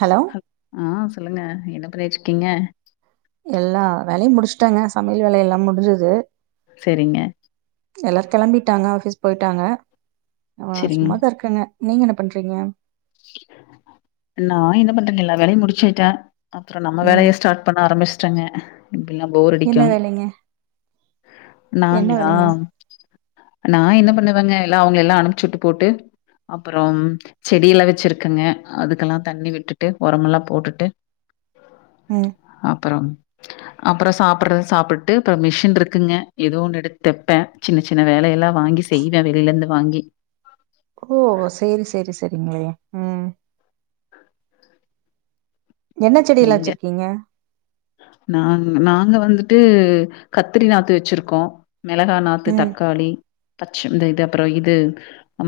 Hello [inaudible] ஆ சொல்லுங்க என்ன பண்ணிட்ருக்கிங்க எல்லா வேலையு முடிச்சுட்டங்க சமையல் வேலையெல்லா முடிஞ்சுது செரிங்க எல்லாரு கெளம்பிட்டாங்க ஆஃபீஸ் போய்ட்டாங்க நா சரிங். சும்மாதா இருக்கங்க நீங்க என்ன பண்றீங்க நா என்ன பண்ற எல்லா வேலையு முடிச்சிட்ட அப்ற நம்ம ம் வேலைய ஸ்டார்ட் பண்ண ஆரம்பிச்சேட்டங்க இப்பில்லா போர் அடிக்கு என்ன வேலைங்க என்ன நாங்களா வேலைங்க நா என்ன பண்ணுவங்க எல்லா அவுங்களல்லா அனுப்ச்சு வுட்டு போட்டு அப்பறம் செடி எல்லா வெச் சிருக்கங்க அதுக்கெல்லா தண்ணி விட்டுட்டு ஒரமெல்லா போட்டுட்டு ம் அப்பறம் அப்ற சாப்புட்றது சாப்புட்டு அப்பற மிஷின் இருக்குங்க எதோ ஒன்னு எடுத் தெப்பே சின்ன சின்ன வேலையெல்லா வாங்கி செய்வ வெளிலேருந்து வாங்கி ஓ சேரி சேரி சேரிங்களே ம் என்ன செடில்லா நீங்க? வச்சிருக்கீங்க நாங் நாங்க வந்துட்டு கத்திரி நாத்து வச்சிருக்கோ மெளகா நாத்து ம் தக்காளி பச்ச இந்த இது அப்றோ இது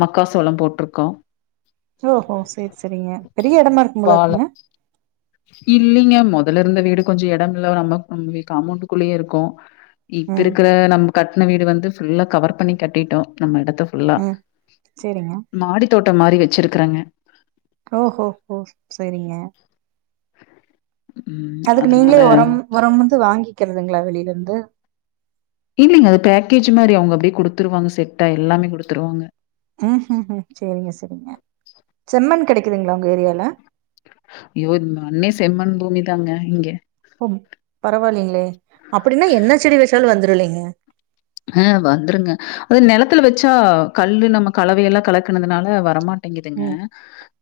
மக்கா சோளோ போட்ருக்கோ ஓஹோ செர் செரிங்க பெரிய எடமா இருக்கும் போல இருக்குங்க இல்லிங்க மொதல இருந்த வீடு கொஞ்சோ எடம் இல்ல நம்ம நம்ம காமோண்டுக்குள்ளயே இருக்கோ இப்ப ம் இருக்கற நம்ம கட்ன வீடு வந்து ஃபுல்லா கவர் பண்ணி கட்டிட்டோ நம்ம எடத்த ஃபுல்லா ம் சேரிங்க மாடி தோட்டம் மாரி வச்சிருக்கறங்க ஓஹோ ஹோ செரிங்க ம் அதுக்கு நீங்களே அதனால ஒரம் ஒரம் வந்து வாங்கிக்கறதுங்களா வெளியில இருந்து இல்லிங்க அது பேக்கேஜ் மாரி அவுங்க அப்டியே குடுத்துருவாங்க செட்டா எல்லாமே குடுத்துருவாங்க ம் ஹு ஹு செரிங்க செரிங்க செம்மண் கெடைக்குதுங்களா உங்க ஏரியால ஐயோ இந்த மண்ணே செம்மண் பூமி தாங்க இங்க ஓ பரவாயில்லிங்களே அப்டின்னா என்ன செடி வச்சாலு வந்துருல்லைங்க ஆ வந்துருங்க அது நெலத்துல வச்சா கல்லு நம்ம கலவையெல்லா கலக்கனதுனால வரமாட் டேங்கிதுங்க ம்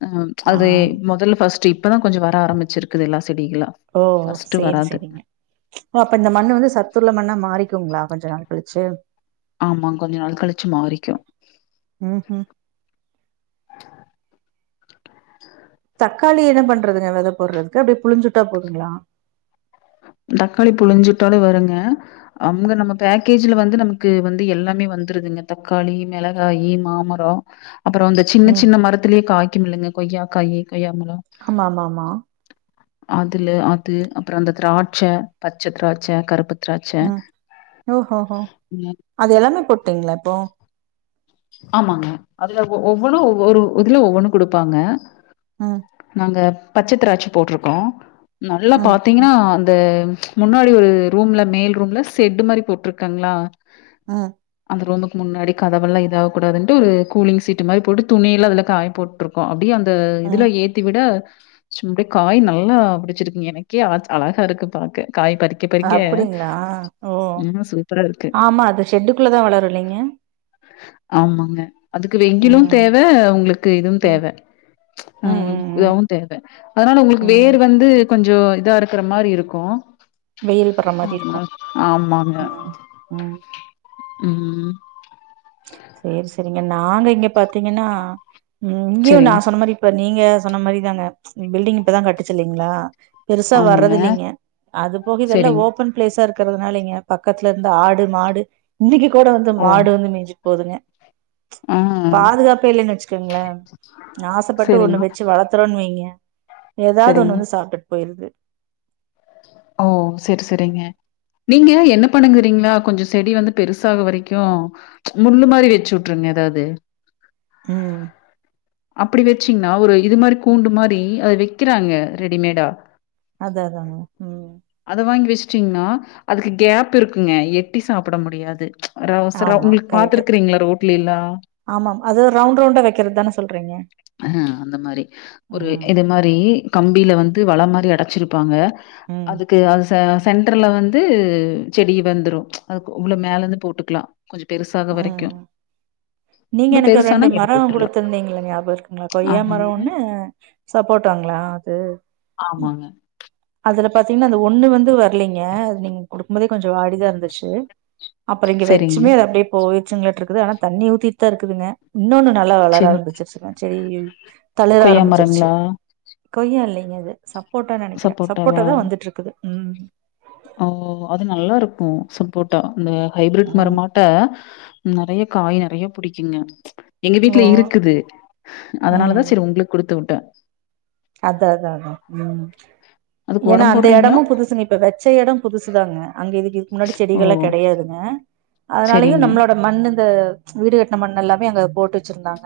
ஆ அது மொதல்ல ஃபஸ்ட்டு இப்பதா கொஞ்சோ வர ஆரமிச்சிருக்குது எல்லா செடிகளு ஓ சேர் செரிங்க ஓ அப்ப இந்த மண்ணு வந்து சத்துள்ள மண்ணா மாறிக்குங்களா கொஞ்சோ நாள் கழிச்சு ஆமா கொஞ்சோ நாள் கழிச்சு மாறிக்கு ம் ஹு தக்காளி என்ன பண்றதுங்க வெத போறதுக்கு அப்டி புழுஞ்சுட்டா போதுங்களா தக்காளி புழுஞ்சுட்டாலு வருங்க அவுங்க நம்ம பேக்கேஜ்ல வந்து நமக்கு வந்து எல்லாமே வந்துருதுங்க தக்காளி மெளகாயி மாமரோ அப்றோ இந்த சின்ன ம் சின்ன மரத்துலயே காய்க்குமில்லங்க கொய்யாக்காயி கொய்யா மரோ ஆமா ஆமாமா அதுல அது அப்றோ அந்த திராட்ச்ச பச்ச திராட்ச்ச கருப்பு திராட்சை. ம் ஓஹோஹோ அது எல்லாமே போட்டீங்களா இப்போ ஆமாங்க அதுல ஒவ்வொன்னு ஒரு இதுல ஒவ்வொன்னு குடுப்பாங்க ம் நாங்க பச்ச திராட்ச போட்ருக்கோ நல்லா ம் ம் பாத்தீங்கன்னா அந்த முன்னாடி ஒரு ரூம்ல மேல் ரூம்ல செட்டு் மாரி போட்ருக்கங்களா ம் அந்த ரூமுக் முன்னாடி கதவெல்லா இதாக கூடாதுன்ட்டு ஒரு கூலிங் சீட்டு மாரி போட்டு துணியில்லா அதுல காய போட்ருக் கு அப்டியே அந்த ம் இதுல ஏத் தி விட சும் ப்டே காய் நல்லா பிடிச்சிருக்குங் எனக்கே ஆச் அழகா இருக்கு பாக்க காய் பறிக் அப்டிங்ளா ஓ சூப்பரா இருக்கு ஆமா அது ஷெட்டுக்குள்ளதா வளரு இல்லைங்க ஆமாங்க அதுக்கு வெய்யிலு ம் தேவ உங்களுக்கு இதுவு ம் தேவ ம் இதாவு தேவ அதனால உங்களுக்கு ம் வேர் வந்து கொஞ்சோ இதா இருக்கற மாரி இருக்கு வெயில் படுற மாரி இருக்கும் ஆமாங்க ம் ம் ம் சேர் செரிங்க நாங்க இங்க பாத்தீங்கன்னா ம் இங்யு நா செரிங் சொன்ன மாரி இப்ப நீங்க சொன்ன மாரிதாங்க பில்டிங் இப்பதா கட்டுச்சு இல்லீங்ளா பெருசா ஆமாங்க வர்றதில்லீங்க அது போக இதெல்லா செரிங் ஓப்பன் ப்ளேஸா இருக்கறதுனாலைங்க பக்கத்துலர்ந்து ஆடு மாடு இன்னைக்கி கூட வந்து ஓ மாடு வந்து மேஞ்சிட் போதுங்க ஆ பாதுகாப்பே இல்லன் வச்சுக்கங்ளே ஆசப்பட்டு செரிங்க ஒன்னு வெச்சு வளத் துறோன் வெய்ங்க எதாவ்து ஒன்னு செரிங்க வந்து சாப்ட்டுட் போய்ருது ஓ செர் செரிங்க நீங்க என்ன பண்ணுங்கறீங்ளா கொஞ்சோ செடி வந்து பெருசாக வரைக்கு முள்ளு மாரி வெச்சுட்ருங்க எதாவ்து ம் அப்டி வெச்சீங்ன்னா ஒரு இது மாரி கூண்டு மாரி அது வெக்கிறாங்க ரெடிமேடா அதா அதாங்க ம் அத வாங்கி வெஸ்டீங்ன்னா அதுக்கு கேப் இருக்குங்க எட்டி சாப்பட முடியாது அரா ஒசரோ ஆமா உங்ளுக் கரெக்ட் பாத்துருக்றீங்ளா ரோட்லில்லா ஆமாம் அது ரவுண்ட் ரவுண்டா வெக்கறத் தான சொல்றீங்க ஆ அந்த மாரி ஒரு ம் இது மாரி கம்பீல வந்து வல மாரி அடச்சிருப்பாங்க ம் அதுக்கு அது த சென்ட்ரல்ல வந்து செடி வந்துரு அதுக்கு உள்ள மேலர்ந்து போட்டுக்லா கொஞ்ச பெருசா ம் நீங்க எனக்கு பெருசானா ரெண்டு எடுத்து மரோ விட்டுர்லா குடுத்திருந்தீங்கல்ல ஞாப இருக் குங்ளா கொய்யா மரோ ஆமாங்க ஒன்னு சப்போட்டாங்ளா அது ஆமாங்க அதுல பாத்தீங்ன்னா அந்த ஒன்னு வந்து வர்லீங்க அது நீங் குடுக் போதே கொஞ்சோ வாடிதா இருந்துச்சு அப்றோ இங்க சரிங்க வச்சுமே அது அப்டியே போய்ர்ச்சுங்களாட்ருக்குது ஆனா தண்ணி ஊத்தீட் தா இருக்குதுங்க இன்னோன்னு நல்லா வளர சரி ஆரம்பிச்சிருச்சுங்க செடி தளிர கொய்யா ஆரம்பிச்சிருச்சு மரங்களா கொய்யா இல்லீங்க அது சப்போட்டா நெனக்கிறே சப்போட்டா சப்போட்டாவா தா வந்துட்ருக்குது ம் ஓ அது நல்லாருக்குங் சப்போட்டா இந்த ஹைப்ரேட் ம் மரமாட் ட நெறய காய் நெறய புடிக்குங்க எங்க ஓ வீட்ல இருக்குது அதனாலதா செரி உங்களுக் குடுத்து உட்ட அதா அதா அதா ம் அதுக்கு ஏனா ஒரம் அந்த போடுறீங்களா எடமு புதுசுங்க இப் ப வெச்ச எடோ புதுசுதாங்க அங்க இதுக் இதுக் முன்னாடி ஓ செடிகல்லா கெடயாதுங்க அதனாலயு சரிங்க நம்ளோட மண்ணு இந்த வீடு கட்ன மண் எல்லாமே அங்க போட்டு வெச்சிருந்தாங்க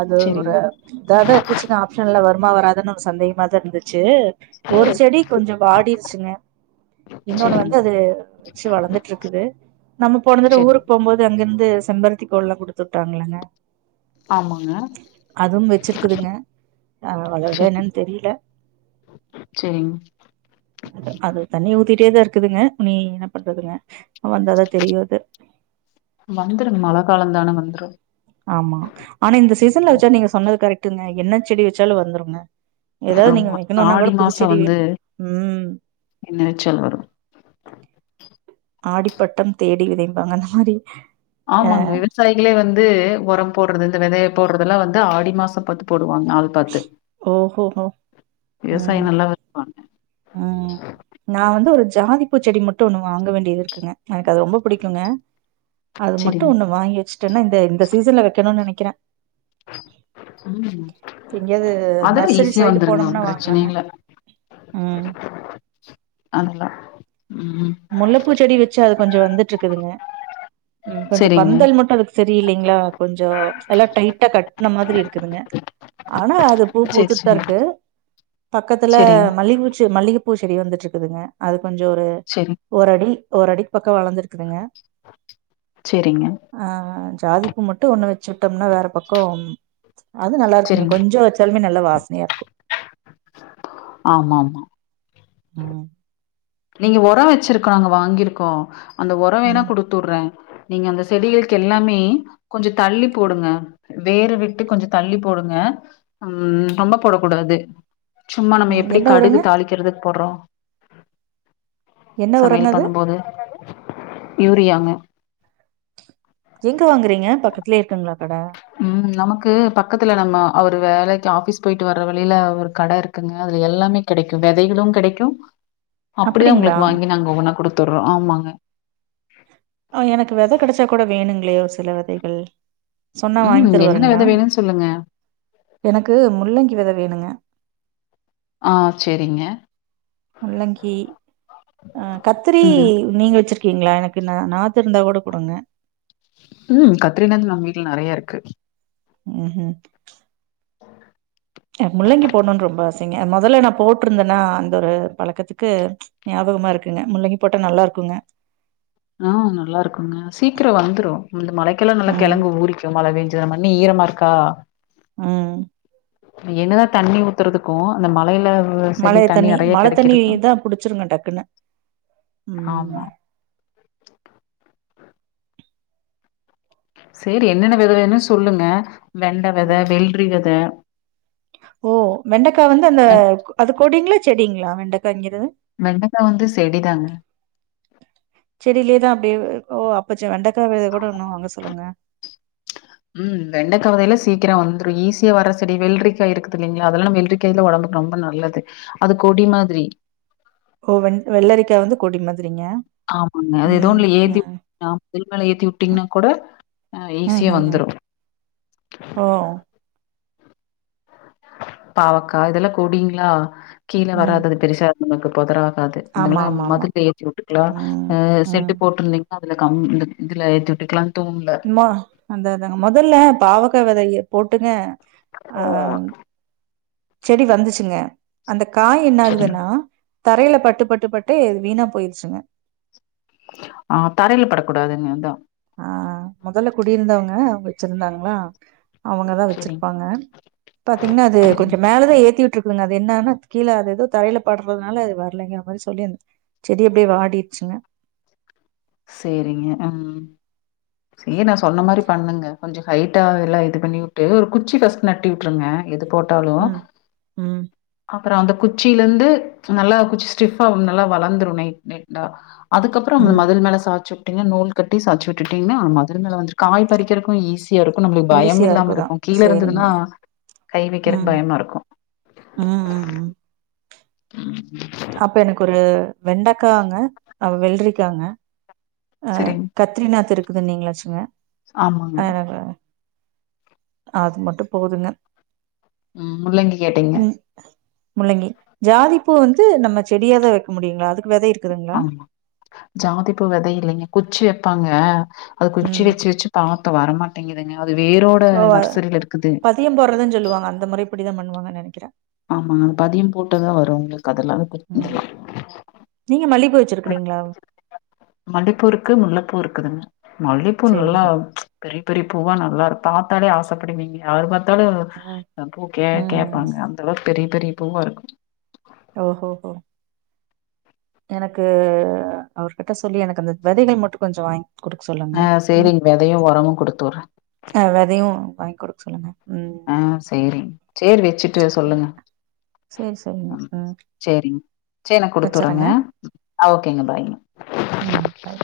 அது ஒரு சரிங்க இத தா இர்ந்துச்சுங்க ஆப்ஷன்ல வருமா வராதானு ஒரு சந்தேகமா தா இர்ந்துச்சு ஒரு செடி கொஞ்சோ வாடிர்ச்சுங்க இன்னொன்னு வந்து செரிங்க அது வெச்சு வளந்துட்ருக்குது நம்ம போனதட செரி ஊருக் போம் போது அங்கிருந்து செம்பருத்தி கோள்லா குடுத்தூட்டாங்கயில்லங்க ஆமாங்க அதுவும் வெச்சிருக்குதுங்க ஆ வளருதா என்னன்னு தெரீல செரிங் அது அது தண்ணி ஊத்திட்டே தா இருக்குதுங்க உனீ என்ன பண்றதுங்க அவ வந்தாதா தெரியு அது வந்துருங் மழ காலந்தான வந்துரு ஆமா அனா இந்த சிசன்ல வெச்ச நீங்க சொன்னது கரெட்டுங்கா என்ன செடி வெச்சாலு வந்துருங்க எதாது நீங்க ஆமா வெக்கணுன்னா கூட ஆடி புதுச்செடி வெ ம் என்னசொல் வரு ஆடிப்பட்டம் தேடி விதைம்பாங்க அந்த மாரி அ ஆமாங்க விசாயிகளே வந்து ஒரம் போடுறது இந்த வெதைய போடுறதுல்லா வந்து ஆடி மாசோ பத்து போடுவாங் நாள் பாத்து ஓஹோஹோ விவசாயோ ம் நல்லா வருவாங்க ம் நா வந்து ஒரு ஜாதி பூ செடி மட்டு ஒண்ணு வாங்க வேண்டியது இருக்குங்க எனக்கு அது ரொம்ப புடிக்குங்க அது மட்டு செரிங் ஒண்ணு வாங்கி வெச்சு சன்னா இந்த இந்த சீசன்ல வெக்கணு நெனைக்கற எங்கேயாவது அதலா நர்சரி ஈஸியா சைடு வந்துருங்க போனோம்னா வாங்கலாங்க பிரச்சனயில்ல ம் அதல்லா ம் முல்லப்பூச்செடி வெச்சா அது கொஞ்சோ வந்துட்ருக்குதுங்க ம் கொஞ்சோ செரிங்க பந்தல் மட்டு அதுக்கு செரியில்லிங்களா கொஞ்சோ எல்லா டைட்டா கட்ன மாதிரி இருக்குதுங்க ஆனா அது பூ செரி பூத்துட் தா செரி இருக்கு பக்கத்துல செரிங் மல்லி பூச்சு மல்லிகப் பூசெடி வந்துட்ருக்குதுங்கா அது கொஞ்சோ ஒரு செரி ஓர் அடி ஓர் அடிக்கு பக்கே வளந்துருக்குதுங்கா செரிங்க ஆ ஜாதிப்பூ மட்டு ஒன்னு வெச்சூட்டம்ன்னா வேற பக்கோ அதூ நல்லா இருக்குங்க செரிங் கொஞ்சோ வெச் தலுமே நல்லா வாசனையா இருக்கு ஆமாம்மா ம் நீங்க ஒரோ வெச்சிருக்காங்க வாங்கிருக்கோ அந்த ஒரோ வேணா ம் குடுத்தூடற நீங்க அந்த செடிகலுக் எல்லாமே கொஞ்சோ தள்ளி போடுங்கா வேறு விட்டு கொஞ்சோ தள்ளி போடுங்க ம் ரெம்பா பேடக்ககூடாது சும்ம நம்ம ம் எப்படி என்ன கடுகு உரங்க தாளிக்கறதுக் போடுறோ என்ன உரங்க சமையல் அது பண்ணும்போது யூரியாங்க அது எங்க வாங்கறீங்கா பக்கத்துலே இருக்குங்களா கட ம் நமக்கு பக்கத்துல நம்ம அவரு வேலைக்கு ஆஃபீஸ் போயிட்டு வர்ற வழில ஒரு கட இருக் குங்க அதுல எல்லமே கெடைக்கு வெதைகளு கெடைக்கு அப்படிதா அப்டிங்களா உங்களுக்கு வாங்கி நாங்க ஒவ்வென்னா குடுத்துடுரோ ஆமாங்க ஆ எனக்கு வெத கெடச்சா கூட வேணுங்களே ஒரு சில வெதைகள் சொன்னா வாங்கி ம் என்னென்ன தருவாருங்களா வெத வேணுன்னு சொல்லுங்க. எனக்கு முள்ளங்கி வெத வேணுங்க ஆ சேரிங்கா முள்ளங்கி ஆ கத்ரீ ம் நீங்க வெச்சிர் கீங்களா எனக்கு நா நாத்து இருந்தா கூட குடுங்க ம் கத்திரி நாத்து நம்ம வீட்ல நறையா இருக்கு ம் ம் முள்ளங்கி போட்னுன்னு ரெம்பா ஆசைங்கா மொதல்ல நா போட்டிருந்தேனா அந்த ஒரு பழக்கத்துக்கு ஞாபகமா இருக்குங்க முள்ளங்கி போட்டா நல்லா இருக்குங்க ஆ நல்லா இருக்குங்க சிக்கிறோ வந்துரு இந்த மழைக்கெல்லா ம், கெழங்கு ஊறி மழபேஞ்சி மண்ணு ஈரமா இருக்க ம் என்னதா தண்ணி ஊத்தறதுக்கோ அந்த மழைல ஒரு செடி மழை தண்ணி நெறைய மழை தண்ணி கெடைக்கறதுக்கு தான் புடிச்சிருங்க டக்குன்னு. ம். ஆமா சேரி ஏன்னென்னா வெத வேணுன்னு சொல்லுங்க வெண்ட வெத வெள்ரி வெத ஒ வெண்டக்கா வந்து அந்த வெண் அது கொடிங்ளா செடிங்ளா வெண்டக்கங்கறது வெண்டாக்கா வந்து செடிதாங்க செடிலேயேதா அப்டிய ஓ அப்பச்ச வெண்டக்கா வெத கூட ஒன்னு வாங்க சொல்லுங்க இம் வெண்டகா வகை எல்லா சீக்கரோ வந்துரு ஈஸியா வர்ற செடி வெள்ரிக்காய் இருக்குது இல்லைங்ளா அதெல்லா வெல்ரி காய்லா ஒடம்டபுக்கு ரெம்பா நல்லது அதா கொடி மாதிரி ஒ வெள் வெள்ளரிக்கா வந்து கொடி மாதிரிங்க ஆமாங்கா அது எதோ ம், ஒன்ல எத்தி ம். ஆமா மதில் மேல ம். உட்டீங்னா கூட ஆ ஈஸியா ம்ஹ்ஹ்ம். வந்துறு ஓ பாவக்கா இதெல்லா கெடிங்ளா கீழ ம். வாரது பெருசா நமக்கு போதுரா ஆகாது ஆமா, இதுனால ஆமா, ஆமா. மதுல்ல எத்தி உட்டுக்லா ம், ஆ ம். செட்டு போட்டிருந்திங் அதால கம் இந்த இதுல ஏத்தி உட்டுக்கலா தூண்ல அந்த இத்தாங்கா முதல்லா பாவக்கா வெதையா போட்டுங்க அதா செடி வந்துச்சிங்க அந்த காய் என்ன சரிங்க ஆகுதுன்னா தாரையில பட்டு பட்டு பட்டு வீணா போயிருச்சிங்க ஆ தரையிலா படக்கூடாதுங்க அதான் ஆ மொதல்ல குடியிருந்தவங்க வெச்சிருந்தாங்ளா அவுங்கதா சரிங் வெச்சிருப்பாங்க பாத்தீங்னா அது சரிங் கொஞ்சோ மேலதா ஏத்திவுட்டு இரு இல்லங்க அது என்னான்னா கீழ அது ஏதோ தரைல பட்றதுனால அது வர்லங்கற மாரி சொல்லிருந் செடி அப்டியே வாடிட்சிங்க சேரிங்க ம் அப்டியே நா சொன்ன மாரி பண்ணுங்க கொஞ்சோ ஹெயிட்டா எல்லா இது பண்ணிவுட்டு ஒரு குச்சி ஃபர்ஸ்ட் நட்டி விட்டுருங்க எதுக்கோ நட்டாலு ம் ம் அப்றோ அந்த குச்சிலருந்து நல்லா குச்சி ஸ்டிஃபா இன்னு நல்லா வளந்துரு நீட் நீட்டா அதுக்கப்றோ ம் மதுல் மேல சாச்சி உட்டீங்க நூல் கட்டி சாச்சி உட்டுடிங்கன்னா அ மதுல் மேல வந்துட்டு காய் பறிக்கறதுக்கு ஈஸி யா இருக்கு நம்மளுக்கு பயம் ஈஸியா இல்லாம இருக்குதா இருக்கு கீழ சேரிங்க இருந்ததுன்னா கை வெக்கிறதுக்கு ம் பயமா இருக்கு ம் ம் ம் உம் அப்போ எனக்கு ஒரு வெண்டக்காங்க அ வெள்ரிக்காங்க அ சரிங் கத்ரிநாத் இருக்குது நீங்களே வெச்சிக்கங்க ஆமாங்க அ அது அது மட்டு போதுங்க ம் முள்ளங்கி கேட்டீங்க ம் முள்ளங்கி ஜாதிப்பூ வந்து நம்ம செடியா தா வெக்க முடியுங்ளா அதுக்கு வெத இருக் ஆமா ஜாதி பூ வெத இல்லைங்க குச்சி வெப்பாங்க அது குச்சி ம் வெச்சி வெச்சி பாத்த வரமாட்டேங்குதுங்க அது வேறோட ஓ பதிய போடுறதுன் சொல்லுவாங்க அந்த முறை படிதா பண்ணுவாங்கன் நெனக்கிற ஆமாங்க பதிய போட்டாதா வரு உங்களுக்கு அதெல்லா ம் நீங்க மல்லிப்பூ வச்சிருக்றீங்ளா மல்லிப்பூ இருக்கு முல்லப்பூ இருக்குதுங்க மல்லிப்பூ சேரிங்க நல்லா சேரிங்க பெரிய பெரிய பூவா நல்லா இரு பாத்தாலே ஆசப்படுவீங்க யாரு பாத்தாலு ம் எ பூ கே ம் கேப்பாங்க அந்த அளவுக்கு பெரிய பெரிய பூவா இருக்கு ஓ ஹோ ஹோ எனக்கு அவர்கிட்ட சொல்லி எனக்கு அந்த வெதைகள் மட்டு கொஞ்சோ வாங்கி குடுக்க சொல்லுங்க ஆ ம் செரிங்க வெதயு உரமு குடுத்து உட்ற ஆ வெதயு வாங்கி குடுக்க சொல்லுங்க ம் ஆ செரி சேரி வச்சிட்டு சேரி சொல்லுங்க சேரி சரிங்க ம் செரிங்க செரி நா குடுத்துறங்க வச்சறேங்க ஆ ஓகேங்க பாய் ம் பாய்